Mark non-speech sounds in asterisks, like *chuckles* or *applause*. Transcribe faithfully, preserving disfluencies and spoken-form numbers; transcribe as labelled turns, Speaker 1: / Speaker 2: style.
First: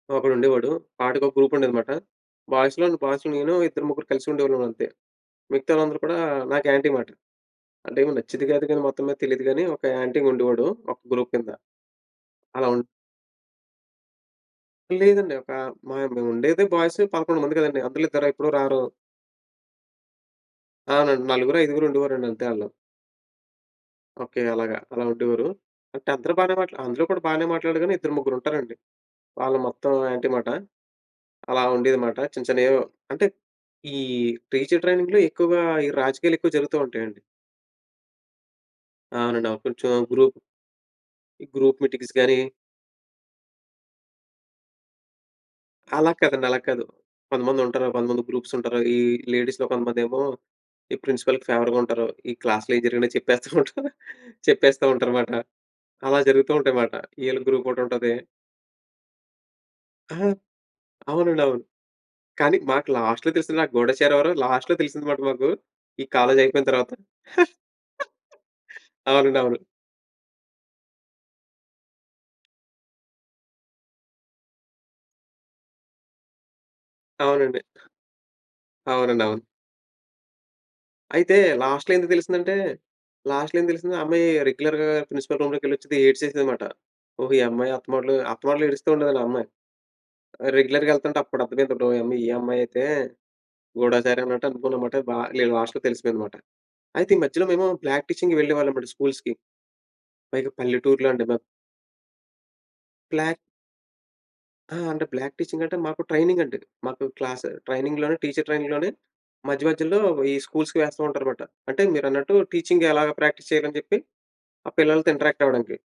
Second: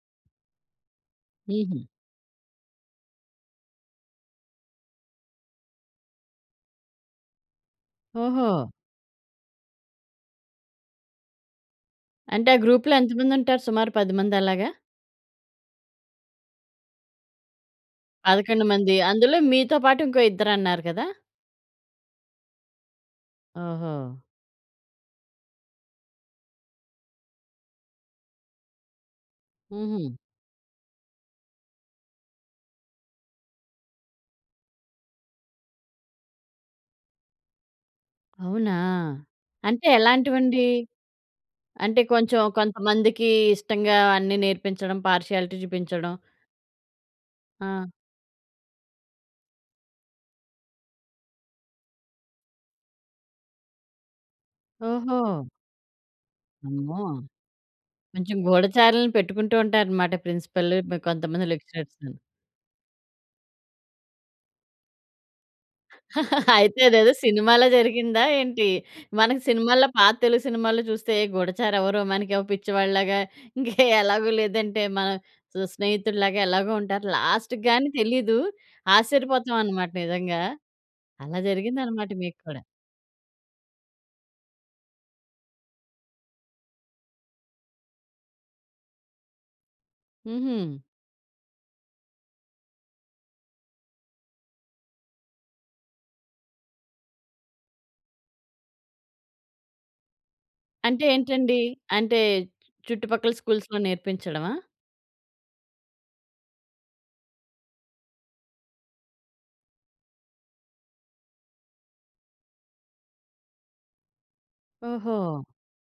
Speaker 1: ఒకడుండేవాడు. వాడికొక గ్రూపుండేది
Speaker 2: హుహు.
Speaker 1: మాట. బాయ్స్‌లోని బాయ్స్‌లో నేనూ ఇద్దరు, ముగ్గురు కలిసి ఉండేవాళ్ళమంతే. మిగతా వాళ్ళందరూ కూడా నాకు యాంటీ మాట. అంటే ఏమో నచ్చేదో గాదో
Speaker 2: ఓహో!
Speaker 1: గాని మొత్తం మీద తెలీదు గాని ఒక యాంటీగుండేవాడు. ఒక గ్రూప్ కింద.
Speaker 2: అంటే ఆ
Speaker 1: అలా ఉన్
Speaker 2: గ్రూపులో ఎంత మందుంటారు సుమారు పది మంది అలాగా?
Speaker 1: లేదండి. ఒకా మేముండేదే బాయ్స్ పదకొండు మంది కదండీ. అందులో ఇద్దరెప్పుడూ
Speaker 2: పదకొండు
Speaker 1: రారు.
Speaker 2: మంది. అందులో మీతో పాటు ఇంకో ఇద్దరన్నారు గదా!
Speaker 1: అవునండి. నలుగురు, ఐదుగురుండేవారండి అంతే ఆళ్ళు.
Speaker 2: ఓహో!
Speaker 1: ఓకే. అలాగా. అలా ఉండేవారు. అంటే అందరూ బానే మాట్లా అందరూ కూడా బానే మాట్లాడారు గాని, ఇద్దరు ముగ్గురుంటారండి. వాళ్ళు మొత్తం
Speaker 2: హుహు.
Speaker 1: యాంటీ మాట. అలా ఉండేది మాట. చిన్న, చిన్నయేవో అంటే ఈ టీచరు ట్రైనింగ్‌లో ఎక్కువగా ఈ రాజకీయాలెక్కువ జరుగుతూ ఉంటాయండి.
Speaker 2: అవునా!
Speaker 1: అవునండి. అవును.
Speaker 2: అంటే
Speaker 1: కొంచెం గ్రూప్
Speaker 2: ఎలాంటివండి?
Speaker 1: ఈ గ్రూప్
Speaker 2: అంటే
Speaker 1: మీటింగ్స్ గాని
Speaker 2: కొంచెం కొంతమందికి ఇష్టంగా అన్నీ నేర్పించడం, పార్షియాలిటీ
Speaker 1: అలా
Speaker 2: చూపించడం.
Speaker 1: కాదండి. అలా కాదు. కొంతమందుంటారు,
Speaker 2: ఆ!
Speaker 1: కొంతమంది గ్రూప్సుంటారు. ఈ లేడీస్‌లో కొంతమందేమో, ఈ ప్రిన్సిపల్‌కి ఫేవర్‌గా ఉంటారు. ఈ క్లాస్‌లో ఏయి జరిగినా చెప్పేస్తూ ఉంటారు. చెప్పేస్తా ఉంటరు
Speaker 2: ఓహో!
Speaker 1: మాట. అలా జరుగుతూ ఉంటాయి మాట.
Speaker 2: అమ్మో!
Speaker 1: ఈళ్ళ గ్రూపోటుంటాది.
Speaker 2: కొంచెం గూఢచారులుని పెట్టుకుంటూ ఉంటారనమాట.
Speaker 1: ఆ!
Speaker 2: ప్రిన్సిపల్
Speaker 1: అవునండి.
Speaker 2: కొంతమంది
Speaker 1: అవును.
Speaker 2: లెక్చరర్స్‌ని.
Speaker 1: కానీ మాకు లాస్ట్‌లో తెలిసింది. ఆ గూడచారెవరో, లాస్ట్‌లో తెలిసింది మాట మాకు. ఈ
Speaker 2: *chuckles*
Speaker 1: కాలేజయిపోయిన
Speaker 2: అయితే
Speaker 1: తరువాత.
Speaker 2: అదేదో సినిమాలో
Speaker 1: *laughs*
Speaker 2: జరిగిందా ఏంటి?
Speaker 1: అవునండి.
Speaker 2: మనకు
Speaker 1: అవును.
Speaker 2: సినిమాలో పాత తెలుగు సినిమాల్లో చూస్తే గూడాచారెవరో, మనకేమో పిచ్చివాడి లాగా, ఇంక ఎలాగో లేదంటే మన స్నేహితుడు లాగా ఎలాగో ఉంటారు.
Speaker 1: అవునండి.
Speaker 2: లాస్ట్‌కి గాని తెలీదు.
Speaker 1: అవునండి. అవును.
Speaker 2: ఆశ్చర్యపోతాం అనమాట నిజంగా.
Speaker 1: అయితే
Speaker 2: అలా
Speaker 1: లాస్ట్‌లో
Speaker 2: జరిగిందనమాట
Speaker 1: ఎందుకు
Speaker 2: మీకు
Speaker 1: తెలిసిందంటే,
Speaker 2: కూడా.
Speaker 1: లాస్ట్‌లో ఏం తెలిసింది. ఆ అమ్మాయి రెగ్యులర్‌గా ప్రిన్సిపల్ రూమ్‌లోకెళ్ళొచ్చిది ఏడ్సేసేది మాట. ఓహో! ఈ అమ్మాయి అత్తమాటులు అత్తమాటులు ఏడుస్తూ ఉండేదండి ఆ అమ్మాయి.
Speaker 2: హుహు.
Speaker 1: రెగ్యులర్‌గా యెళ్తుంటే అప్పుడర్థమయిందండోయి. అమ్మో! ఈ అమ్మాయయితే గూడాచారి అన్నట్టు అనుకున్నా మాట. బా లే లాస్ట్‌లో తెలిసిపోయింది మాట. అయితే ఈ మధ్యలో మేము ప్రాక్టీసింగ్‌కి వెళ్ళేవాళ్ళమండి స్కూల్స్‌కి. పైగా
Speaker 2: అంటే
Speaker 1: పల్లెటూరులో అండి మాది.
Speaker 2: ఏంటండి? అంటే చుట్టుపక్కల
Speaker 1: బ్లాక్
Speaker 2: స్కూల్స్‌లో నేర్పించడమా?
Speaker 1: ఆ! అంటే బ్లాక్ టీచింగంటే మాకు ట్రైనింగండి. మాకు క్లాసు ట్రైనింగ్‌లోనే టీచరు ట్రైనింగ్‌లోనే మధ్య మధ్యలో ఈ స్కూల్స్‌కి వేస్తూ ఉంటారు మాట. అంటే మీరన్నట్టు టీచింగ్ ఎలాగా ప్రాక్టీస్ చేయాలని చెప్పి, ఆ పిల్లలతో
Speaker 2: ఓహో!
Speaker 1: ఇంటరాక్టవ్వడానికి.